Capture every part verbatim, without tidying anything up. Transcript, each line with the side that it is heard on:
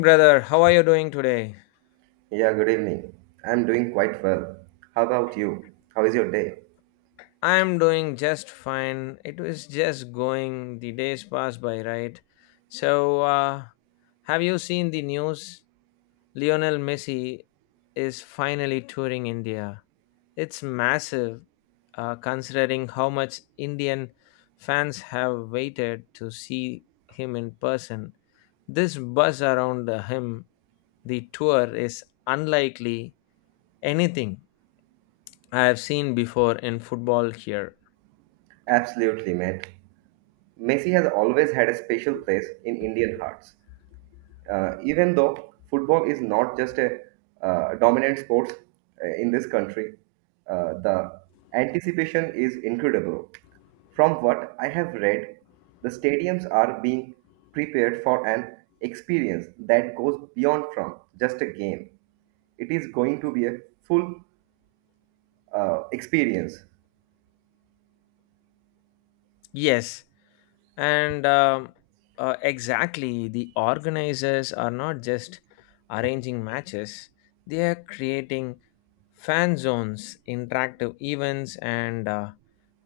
left: Brother, how are you doing today?
right: Yeah, good evening. I'm doing quite well. How about you? How is your day?
left: I'm doing just fine. It was just going, the days pass by, right? So, uh, have you seen the news? Lionel Messi is finally touring India. It's massive, uh, considering how much Indian fans have waited to see him in person. This buzz around uh, him, the tour, is unlikely anything I have seen before in football here.
right: Absolutely, mate. Messi has always had a special place in Indian hearts. Uh, even though football is not just a uh, dominant sport uh, in this country, uh, the anticipation is incredible. From what I have read, the stadiums are being prepared for an experience that goes beyond from just a game. It is going to be a full uh, experience.
left: Yes, and um, uh, exactly, the organizers are not just arranging matches, they are creating fan zones, interactive events, and uh,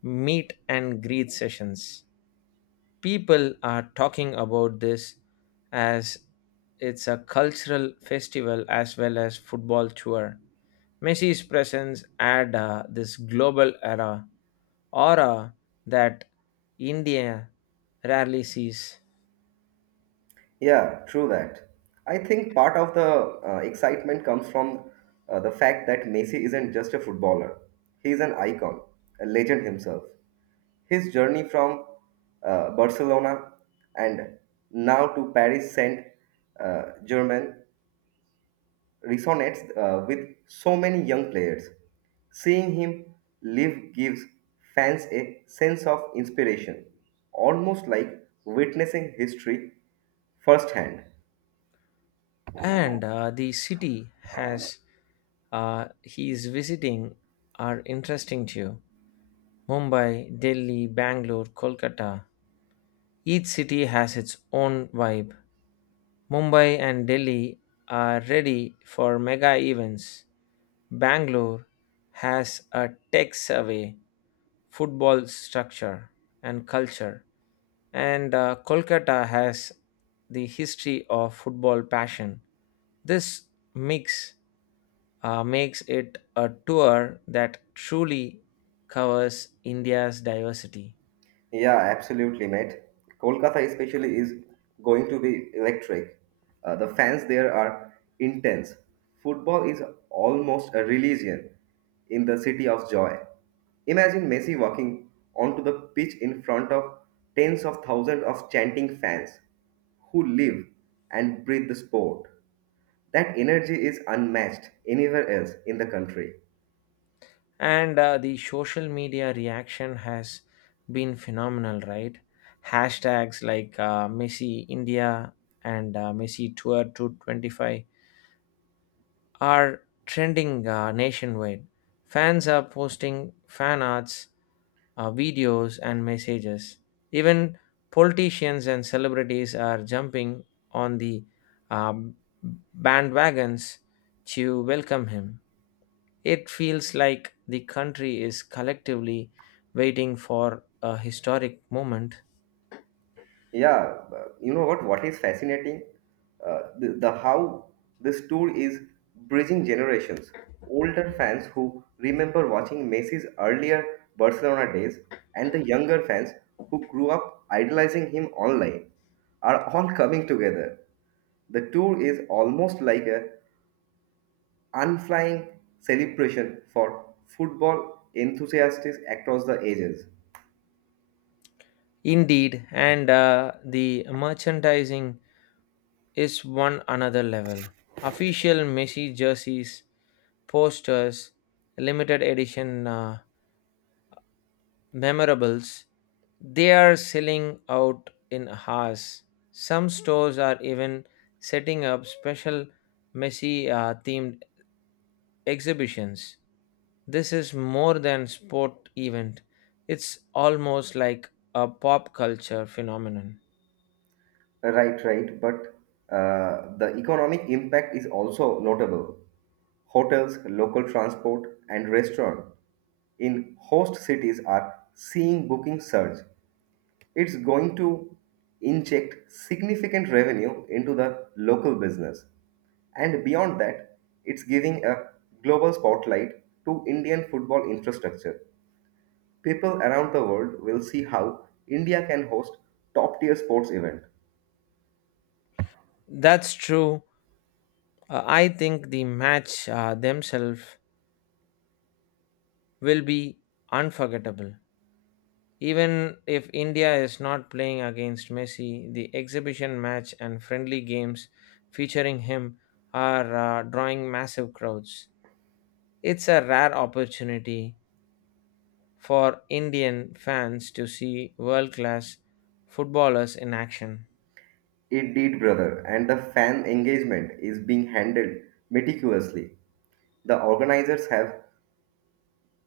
left: meet and greet sessions. People are talking about this as it's a cultural festival as well as football tour. Messi's presence add uh, this global era aura that India rarely sees.
right: Yeah, true that. I think part of the uh, excitement comes from uh, the fact that Messi isn't just a footballer, he's an icon, a legend himself. His journey from uh, Barcelona and now to Paris Saint uh, Germain resonates uh, with so many young players. Seeing him live gives fans a sense of inspiration, almost like witnessing history firsthand.
left: And uh, the city has uh, he is visiting are interesting too. Mumbai, Delhi, Bangalore, Kolkata. Each city has its own vibe. Mumbai and Delhi are ready for mega events. Bangalore has a tech survey football structure and culture. And uh, Kolkata has the history of football passion. This mix uh, makes it a tour that truly covers India's diversity.
right: Yeah, absolutely, mate. Kolkata especially is going to be electric. Uh, the fans there are intense. Football is almost a religion in the city of joy. Imagine Messi walking onto the pitch in front of tens of thousands of chanting fans who live and breathe the sport. That energy is unmatched anywhere else in the country.
left: And uh, the social media reaction has been phenomenal, right? Hashtags like uh, Messi India and uh, Messi Tour two twenty-five are trending uh, nationwide. Fans are posting fan arts, uh, videos, and messages. Even politicians and celebrities are jumping on the um, bandwagons to welcome him. It feels like the country is collectively waiting for a historic moment.
right: Yeah, uh, you know what? What is fascinating? Uh, the, the how this tour is bridging generations. Older fans who remember watching Messi's earlier Barcelona days and the younger fans who grew up idolizing him online are all coming together. The tour is almost like a unflying celebration for football enthusiasts across the ages.
left: Indeed, and uh, the merchandising is one another level. Official Messi jerseys posters, limited edition uh, memorables, they are selling out in hours. Some stores are even setting up special Messi uh, themed exhibitions. This is more than sport event. It's almost like a pop culture phenomenon.
right: Right, right. But uh, the economic impact is also notable. Hotels, local transport, and restaurant in host cities are seeing booking surge. It's going to inject significant revenue into the local business. And beyond that, it's giving a global spotlight to Indian football infrastructure. People around the world will see how India can host top tier sports event.
left: That's true. Uh, I think the match uh, themselves will be unforgettable. Even if India is not playing against Messi, the exhibition match and friendly games featuring him are uh, drawing massive crowds. It's a rare opportunity for Indian fans to see world class footballers in action.
right: It did, brother, and the fan engagement is being handled meticulously. The organizers have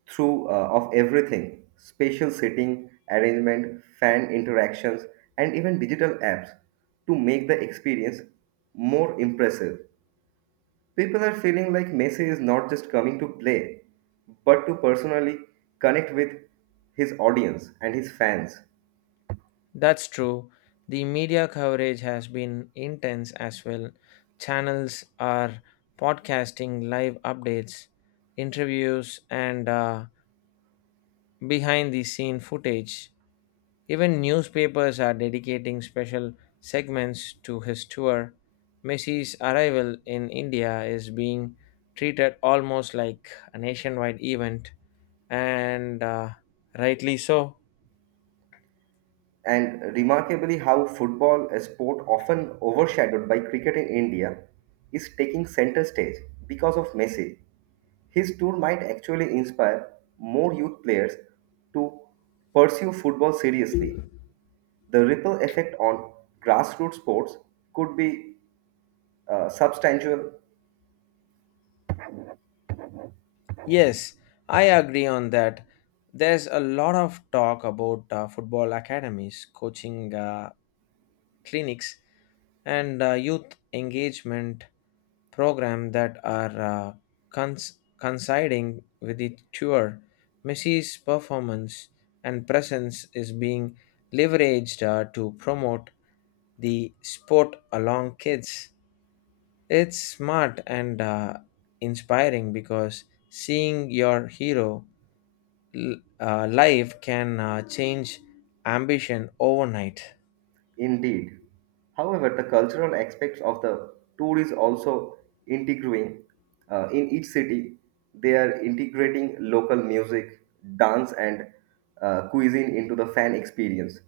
right: through uh, of everything: spatial seating arrangement, fan interactions, and even digital apps to make the experience more impressive. People are feeling like Messi is not just coming to play, but to personally connect with his audience and his fans.
left: That's true. The media coverage has been intense as well. Channels are podcasting live updates, interviews, and uh, behind the scene footage. Even newspapers are dedicating special segments to his tour. Messi's arrival in India is being treated almost like a nationwide event, and uh, rightly so.
right: And remarkably how football, a sport often overshadowed by cricket in India, is taking center stage because of Messi. His tour might actually inspire more youth players to pursue football seriously. The ripple effect on grassroots sports could be uh, substantial.
left: Yes, I agree on that. There's a lot of talk about uh, football academies, coaching uh, clinics, and uh, youth engagement program that are uh, cons- coinciding with the tour. Missy's performance and presence is being leveraged uh, to promote the sport along kids. It's smart and uh, inspiring because seeing your hero l- uh, live can uh, change ambition overnight.
right: Indeed. However, the cultural aspects of the tour is also integrating. Uh, in each city, they are integrating local music, dance, and uh, cuisine into the fan experience.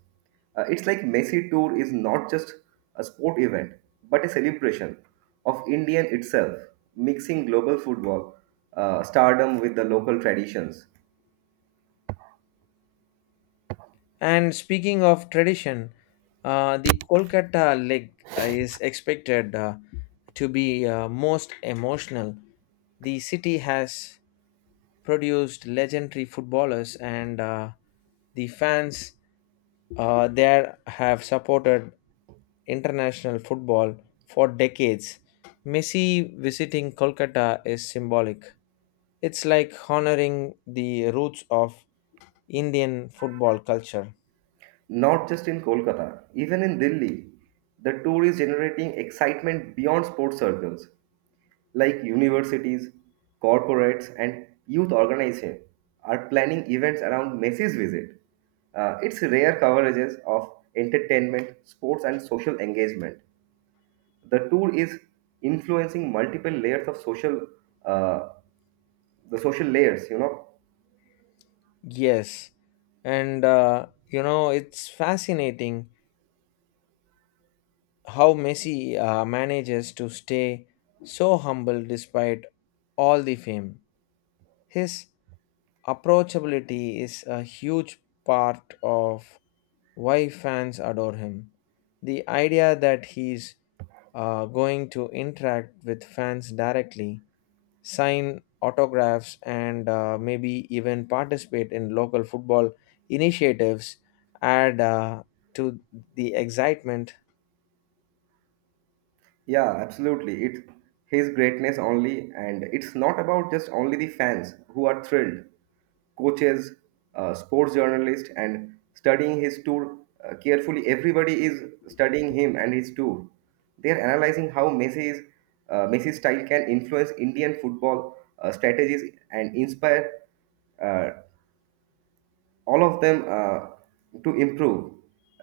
right: Uh, it's like Messi Tour is not just a sport event, but a celebration of Indian itself, mixing global football uh, stardom with the local traditions.
left: And speaking of tradition, uh, the Kolkata leg uh, is expected uh, to be uh, most emotional. The city has produced legendary footballers, and uh, the fans uh, there have supported international football for decades. Messi visiting Kolkata is symbolic. It's like honoring the roots of Indian football culture.
right: Not just in Kolkata, even in Delhi, the tour is generating excitement beyond sports circles, like universities, corporates, and youth organizations are planning events around Messi's visit. Uh, it's rare coverages of entertainment, sports, and social engagement. The tour is influencing multiple layers of social, uh, the social layers, you know.
left: Yes, and uh, you know it's fascinating how Messi uh, manages to stay so humble despite all the fame. His approachability is a huge part of why fans adore him. The idea that he's uh, going to interact with fans directly sign autographs, and uh, maybe even participate in local football initiatives add uh, to the excitement.
right: Yeah, absolutely. It's his greatness only, and it's not about just only the fans who are thrilled. Coaches, uh, sports journalists, and studying his tour uh, carefully. Everybody is studying him and his tour. They are analyzing how Messi's uh, Messi's style can influence Indian football uh, strategies and inspire uh, all of them uh, to improve.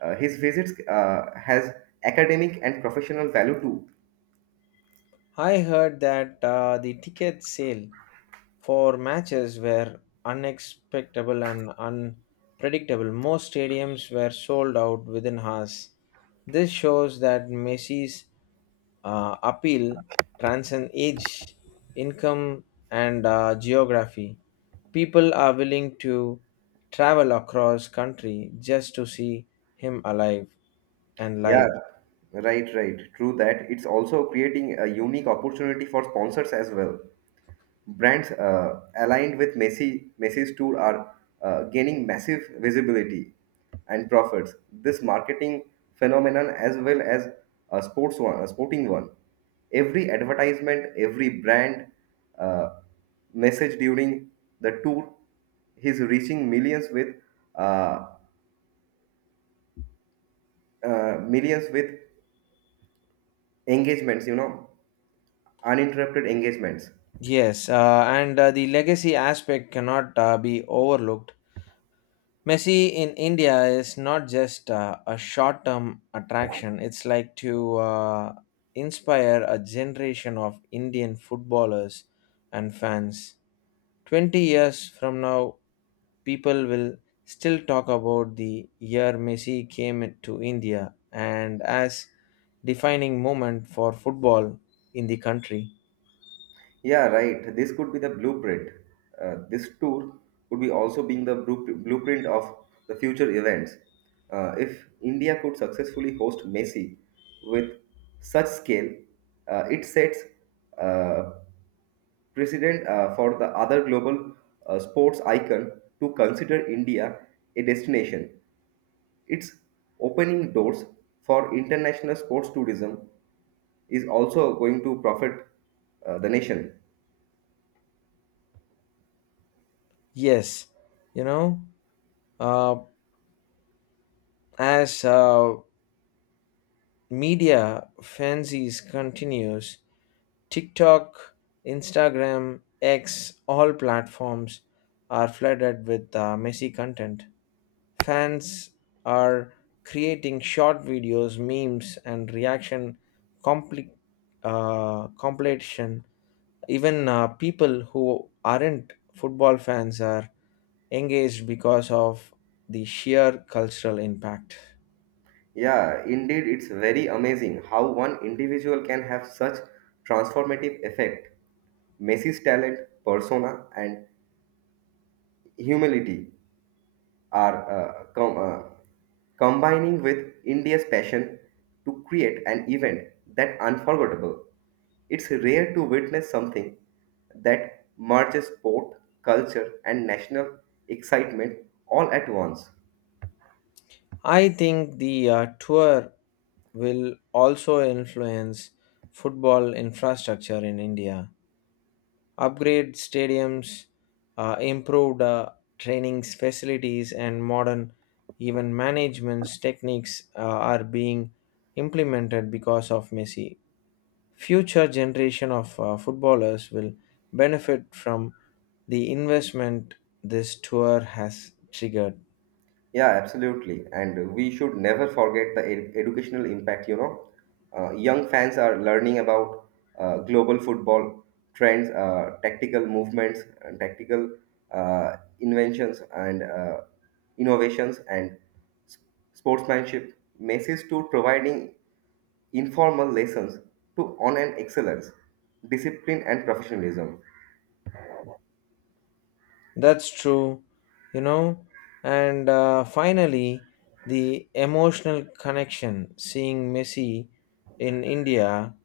right: Uh, his visits uh, has academic and professional value too.
left: I heard that uh, the ticket sale for matches were unexpectable and unpredictable. Most stadiums were sold out within hours. This shows that Messi's uh, appeal transcend age, income, and uh, geography. People are willing to travel across country just to see him alive and
right: Yeah,
left: live.
right: right, right. True that. It's also creating a unique opportunity for sponsors as well. Brands uh, aligned with Messi Messi's tour are uh, gaining massive visibility and profits. This marketing phenomenon, as well as a sports one, a sporting one. Every advertisement, every brand uh, message during the tour, is reaching millions with uh, uh, millions with engagements. You know, uninterrupted engagements.
left: Yes, uh, and uh, the legacy aspect cannot uh, be overlooked. Messi in India is not just uh, a short term attraction, it's like to uh, inspire a generation of Indian footballers and fans. twenty years from now, people will still talk about the year Messi came to India and as defining moment for football in the country.
right: Yeah, right. This could be the blueprint. Uh, this tour could be also being the blu- blueprint of the future events. Uh, if India could successfully host Messi with such scale, uh, it sets uh, precedent uh, for the other global uh, sports icon to consider India a destination. It's opening doors for international sports tourism is also going to profit uh, the nation.
left: Yes, you know, uh, as uh, media fancies continues, TikTok, Instagram, X, all platforms are flooded with uh, Messi content. Fans are creating short videos, memes, and reaction compli- uh, compilation. Even uh, people who aren't football fans are engaged because of the sheer cultural impact.
right: Yeah, indeed, it's very amazing how one individual can have such transformative effect. Messi's talent, persona, and humility are uh, com- uh, combining with India's passion to create an event that unforgettable. It's rare to witness something that merges sport, culture, and national excitement all at once.
left: I think the uh, tour will also influence football infrastructure in India. Upgrade stadiums, uh, improved uh, training facilities, and modern even management techniques uh, are being implemented because of Messi. Future generation of uh, footballers will benefit from the investment this tour has triggered.
right: Yeah, absolutely. And we should never forget the ed- educational impact, you know. Uh, young fans are learning about uh, global football trends, uh, tactical movements, and tactical uh, inventions and uh, innovations and s- sportsmanship. Message to providing informal lessons to on an excellence, discipline and professionalism.
left: That's true, you know. And uh, finally, the emotional connection seeing Messi in India.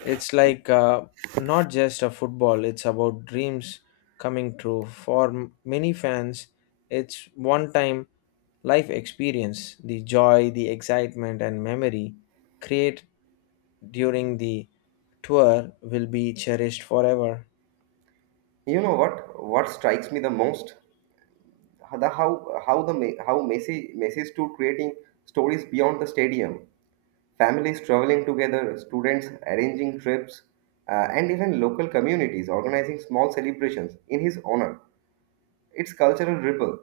left: It's like uh, not just a football, it's about dreams coming true. For m- many fans, it's one time life experience. The joy, the excitement, and memory created during the tour will be cherished forever.
right: You know what? What strikes me the most? The how how the Me- how Messi Messi's to creating stories beyond the stadium. Families traveling together, students arranging trips, uh, and even local communities organizing small celebrations in his honor. It's cultural ripple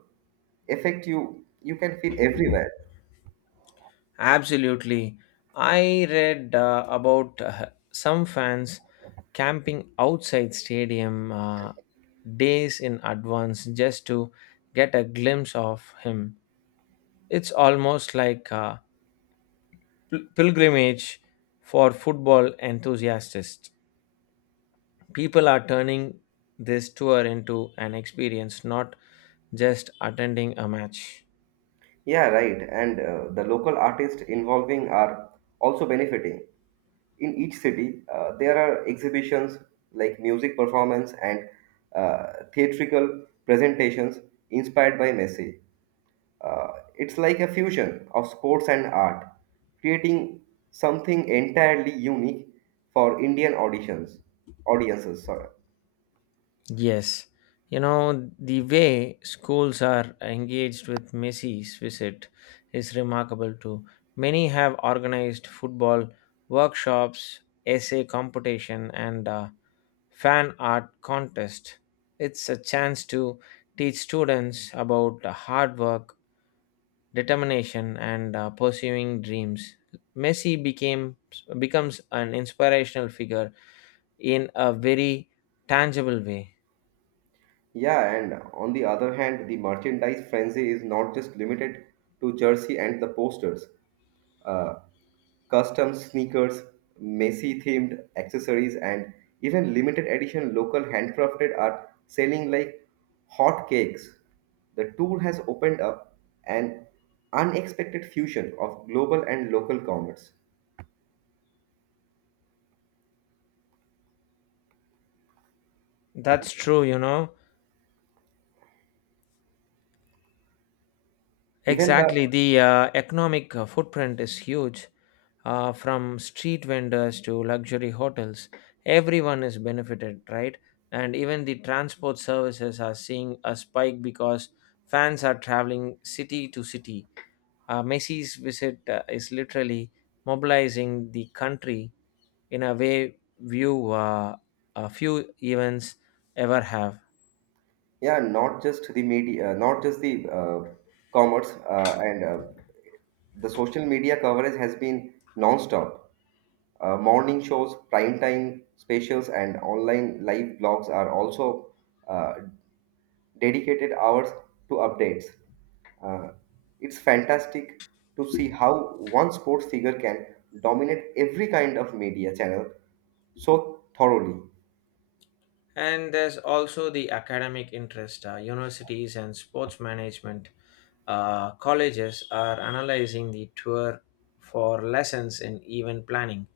right: effect you you can feel everywhere.
left: Absolutely. I read uh, about uh, some fans camping outside stadium uh, days in advance just to get a glimpse of him. It's almost like a pil- pilgrimage for football enthusiasts. People are turning this tour into an experience, not just attending a match.
right: Yeah, right. And uh, the local artists involving are also benefiting. In each city, uh, there are exhibitions like music performance and uh, theatrical presentations inspired by Messi. Uh, it's like a fusion of sports and art, creating something entirely unique for Indian auditions, audiences. Sorry.
left: Yes, you know, the way schools are engaged with Messi's visit is remarkable too. Many have organized football workshops, essay competition, and uh, fan art contest. It's a chance to teach students about hard work, determination, and uh, pursuing dreams. Messi became becomes an inspirational figure in a very tangible way.
right: Yeah, and on the other hand, the merchandise frenzy is not just limited to jersey and the posters. uh, custom sneakers, Messi themed accessories, and even limited edition local handcrafted art selling like hot cakes. The tour has opened up an unexpected fusion of global and local commerce.
left: That's true, you know.
right: Even the
left: Exactly, the uh, economic uh, footprint is huge. Uh, from street vendors to luxury hotels, everyone is benefited, right? And even the transport services are seeing a spike because fans are traveling city to city. Uh, Messi's visit uh, is literally mobilizing the country in a way few, uh, a few events ever have.
right: yeah, not just the media, uh, not just the uh, commerce uh, and uh, the social media coverage has been non-stop. Uh, morning shows, prime time specials, and online live blogs are also uh, dedicated hours to updates. Uh, it's fantastic to see how one sports figure can dominate every kind of media channel so thoroughly.
left: And there's also the academic interest. Uh, universities and sports management uh, colleges are analyzing the tour for lessons in event planning,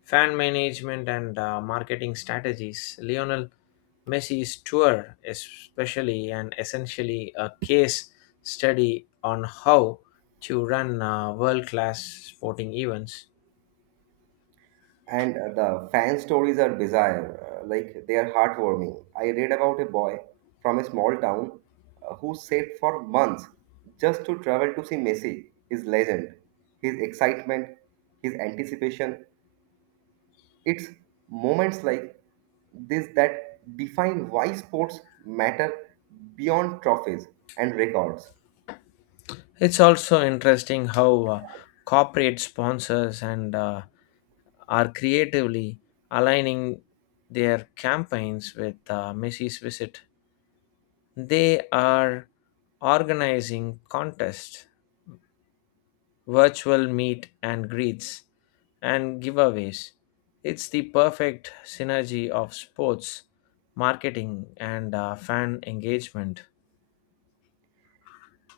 left: fan management, and uh, marketing strategies. Lionel Messi's tour, especially and essentially a case study on how to run uh, world class sporting events.
right: And uh, the fan stories are bizarre, uh, like they are heartwarming. I read about a boy from a small town uh, who saved for months just to travel to see Messi, his legend, his excitement, his anticipation. It's moments like this that define why sports matter beyond trophies and records.
left: It's also interesting how uh, corporate sponsors and uh, are creatively aligning their campaigns with uh, Missy's visit. They are organizing contests, virtual meet and greets, and giveaways. It's the perfect synergy of sports, marketing, and uh, fan engagement.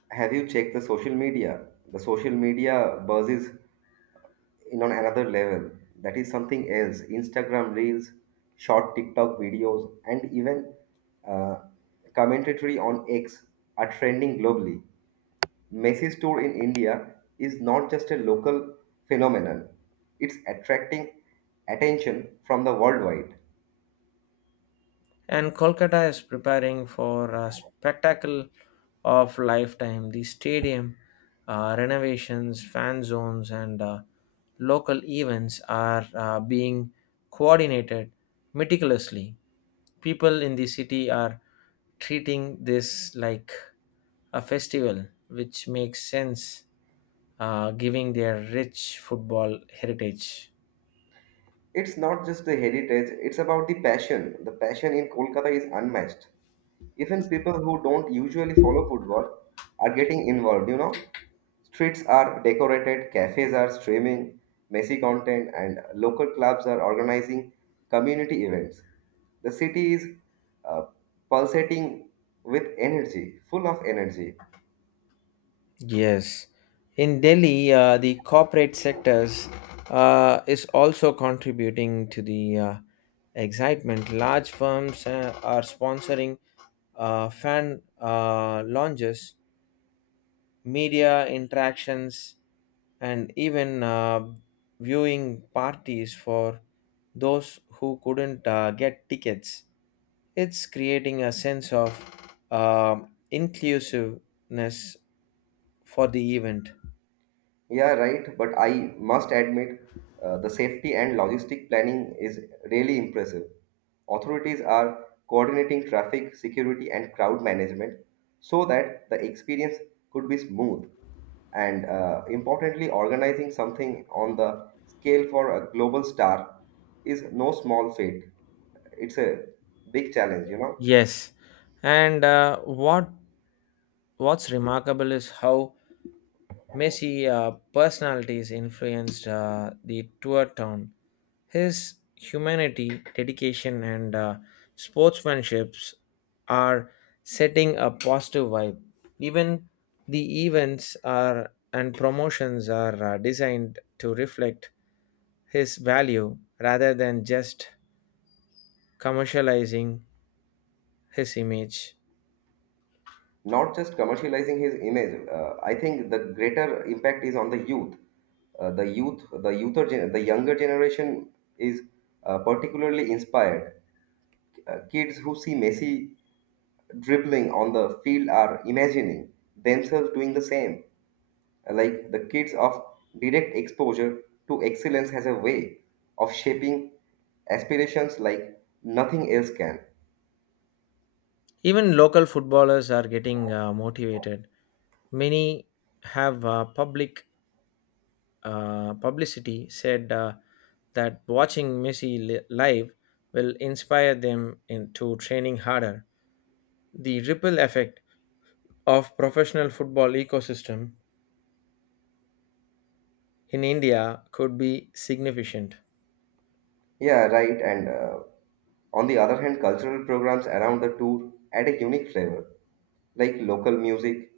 right: Have you checked the social media? The social media buzzes in on another level. That is something else. Instagram reels, short TikTok videos, and even uh, commentary on X are trending globally. Messi's tour in India is not just a local phenomenon; it's attracting attention from the worldwide.
left: And Kolkata is preparing for a spectacle of lifetime. The stadium uh, renovations, fan zones, and uh, local events are uh, being coordinated meticulously. People in the city are treating this like a festival, which makes sense, uh, giving their rich football heritage.
right: It's not just the heritage, it's about the passion. The passion in Kolkata is unmatched. Even people who don't usually follow football are getting involved, you know. Streets are decorated, cafes are streaming messy content, and local clubs are organizing community events. The city is uh, pulsating with energy, full of energy.
left: Yes, in Delhi, uh, the corporate sectors uh, is also contributing to the uh, excitement. Large firms uh, are sponsoring uh, fan uh, launches, media interactions, and even uh, viewing parties for those who couldn't uh, get tickets. It's creating a sense of uh, inclusiveness for the event.
right: Yeah, right. But I must admit, uh, the safety and logistic planning is really impressive. Authorities are coordinating traffic, security, and crowd management so that the experience could be smooth. And uh, importantly, organizing something on the scale for a global star is no small feat. It's a big challenge, you know.
left: Yes, and uh, what what's remarkable is how Messi uh, personalities influenced uh, the tour town. His humanity, dedication, and uh, sportsmanships are setting a positive vibe. Even the events are and promotions are uh, designed to reflect his value rather than just commercializing his image.
right: Not just commercializing his image. Uh, I think the greater impact is on the youth. Uh, the youth, the youther, gen- the younger generation is uh, particularly inspired. Uh, kids who see Messi dribbling on the field are imagining themselves doing the same. Uh, Like the kids of direct exposure to excellence has a way of shaping aspirations like nothing else can.
left: Even local footballers are getting uh, motivated. Many have uh, public uh, publicity said uh, that watching Messi li- live will inspire them into training harder. The ripple effect of professional football ecosystem in India could be significant.
right: Yeah, right. And uh, on the other hand, cultural programs around the tour add a unique flavor, like local music,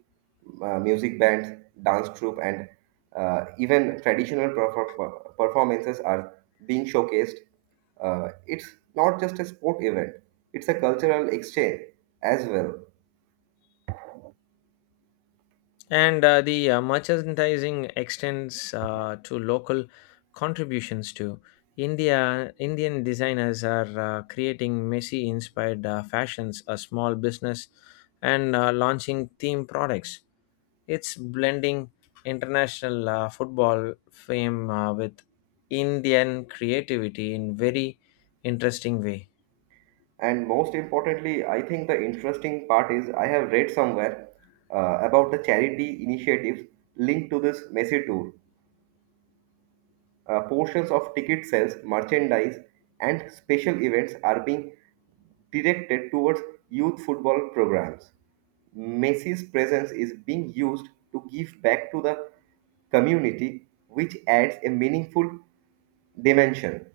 right: uh, music bands, dance troupe, and uh, even traditional perfor- performances are being showcased. Uh, it's not just a sport event; it's a cultural exchange as well.
left: And uh, the uh, merchandising extends uh, to local contributions too. India Indian designers are uh, creating Messi inspired uh, fashions, a small business, and uh, launching theme products. It's blending international uh, football fame uh, with Indian creativity in very interesting way.
right: And most importantly, I think the interesting part is I have read somewhere uh, about the charity initiatives linked to this Messi tour. Uh, portions of ticket sales, merchandise, and special events are being directed towards youth football programs. Messi's presence is being used to give back to the community, which adds a meaningful dimension.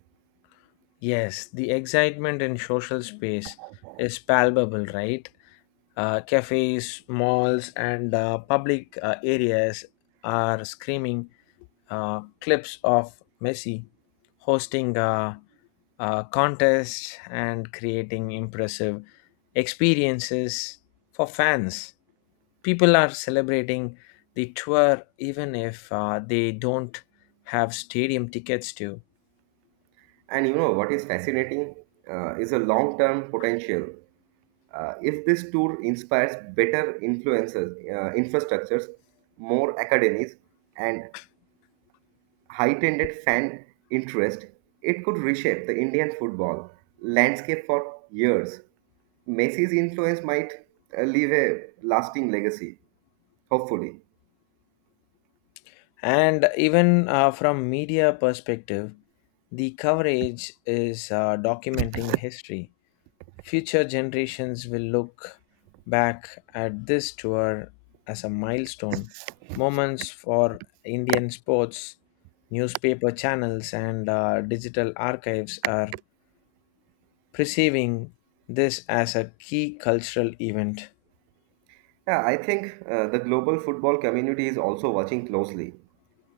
left: Yes, the excitement in social space is palpable, right? Uh, cafes, malls, and uh, public uh, areas are screaming uh, clips of Messi hosting a, a contest and creating impressive experiences for fans. People are celebrating the tour even if uh, they don't have stadium tickets to.
right: And you know what is fascinating uh, is a long term potential. Uh, if this tour inspires better influences, uh, infrastructures, more academies, and heightened fan interest, it could reshape the Indian football landscape for years. Messi's influence might uh, leave a lasting legacy, hopefully.
left: And even uh, from media perspective, the coverage is uh, documenting history. Future generations will look back at this tour as a milestone moments for Indian sports. Newspaper channels and uh, digital archives are perceiving this as a key cultural event.
right: Yeah, I think uh, the global football community is also watching closely.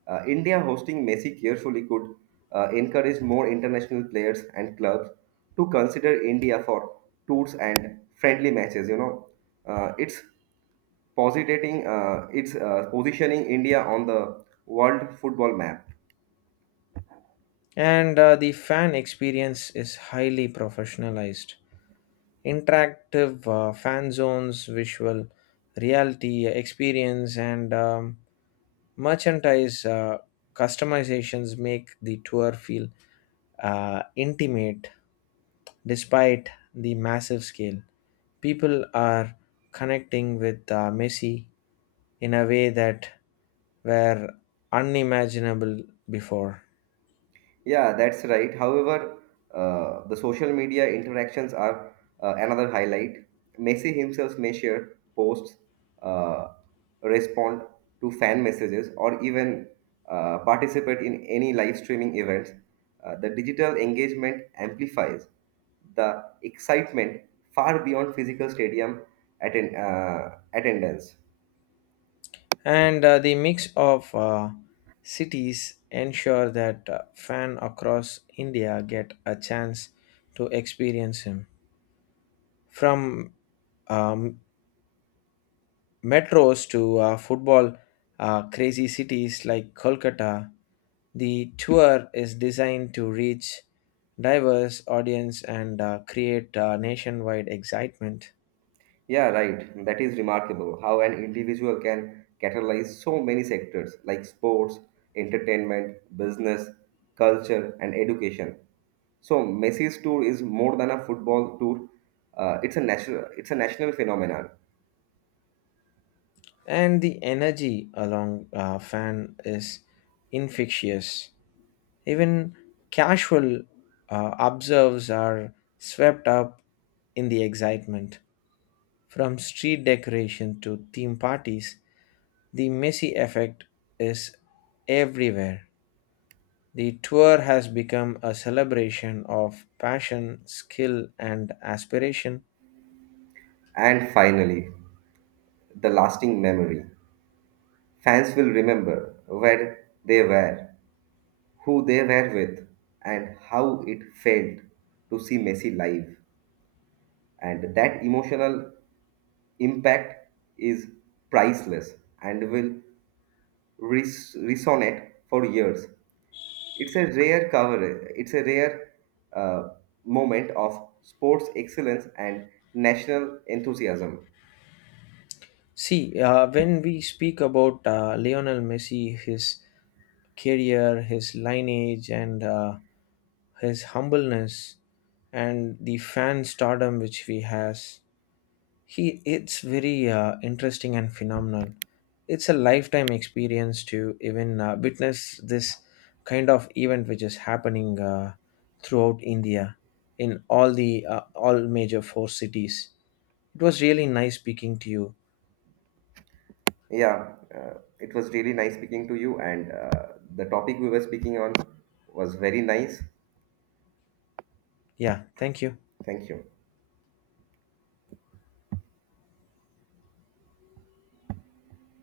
right: Uh, India hosting Messi carefully could uh, encourage more international players and clubs to consider India for tours and friendly matches. You know, uh, it's positing, uh, it's uh, positioning India on the world football map.
left: And uh, the fan experience is highly professionalized interactive uh, fan zones, visual reality experience, and um, merchandise uh, customizations make the tour feel uh, intimate despite the massive scale. People are connecting with uh, Messi in a way that were unimaginable before.
right: Yeah, that's right. However, uh, the social media interactions are uh, another highlight. Messi himself may share posts, uh, respond to fan messages, or even uh, participate in any live streaming events. Uh, the digital engagement amplifies the excitement far beyond physical stadium atten- uh, attendance.
left: And uh, the mix of uh, cities ensure that uh, fan across India get a chance to experience him from um, metros to uh, football uh, crazy cities like Kolkata. The tour is designed to reach diverse audience and uh, create uh, nationwide excitement.
right: Yeah, right. That is remarkable how an individual can catalyze so many sectors like sports, entertainment, business, culture, and education. So Messi's tour is more than a football tour. Uh, it's a national, it's a national phenomenon.
left: And the energy along uh, fan is infectious. Even casual uh, observes are swept up in the excitement. From street decoration to theme parties, the messy effect is everywhere. The tour has become a celebration of passion, skill, and aspiration.
right: And finally, the lasting memory. Fans will remember where they were, who they were with, and how it felt to see Messi live. And that emotional impact is priceless and will res- resonate for years. It's a rare cover. It's a rare uh, moment of sports excellence and national enthusiasm.
left: See, uh, when we speak about uh, Lionel Messi, his career, his lineage, and uh, his humbleness and the fan stardom which he has he, it's very uh, interesting and phenomenal. It's a lifetime experience to even uh, witness this kind of event which is happening uh, throughout India in all the uh, all major four cities. It was really nice speaking to you.
right: Yeah, uh, it was really nice speaking to you, and uh, the topic we were speaking on was very nice.
left: Yeah, thank you.
right: Thank you.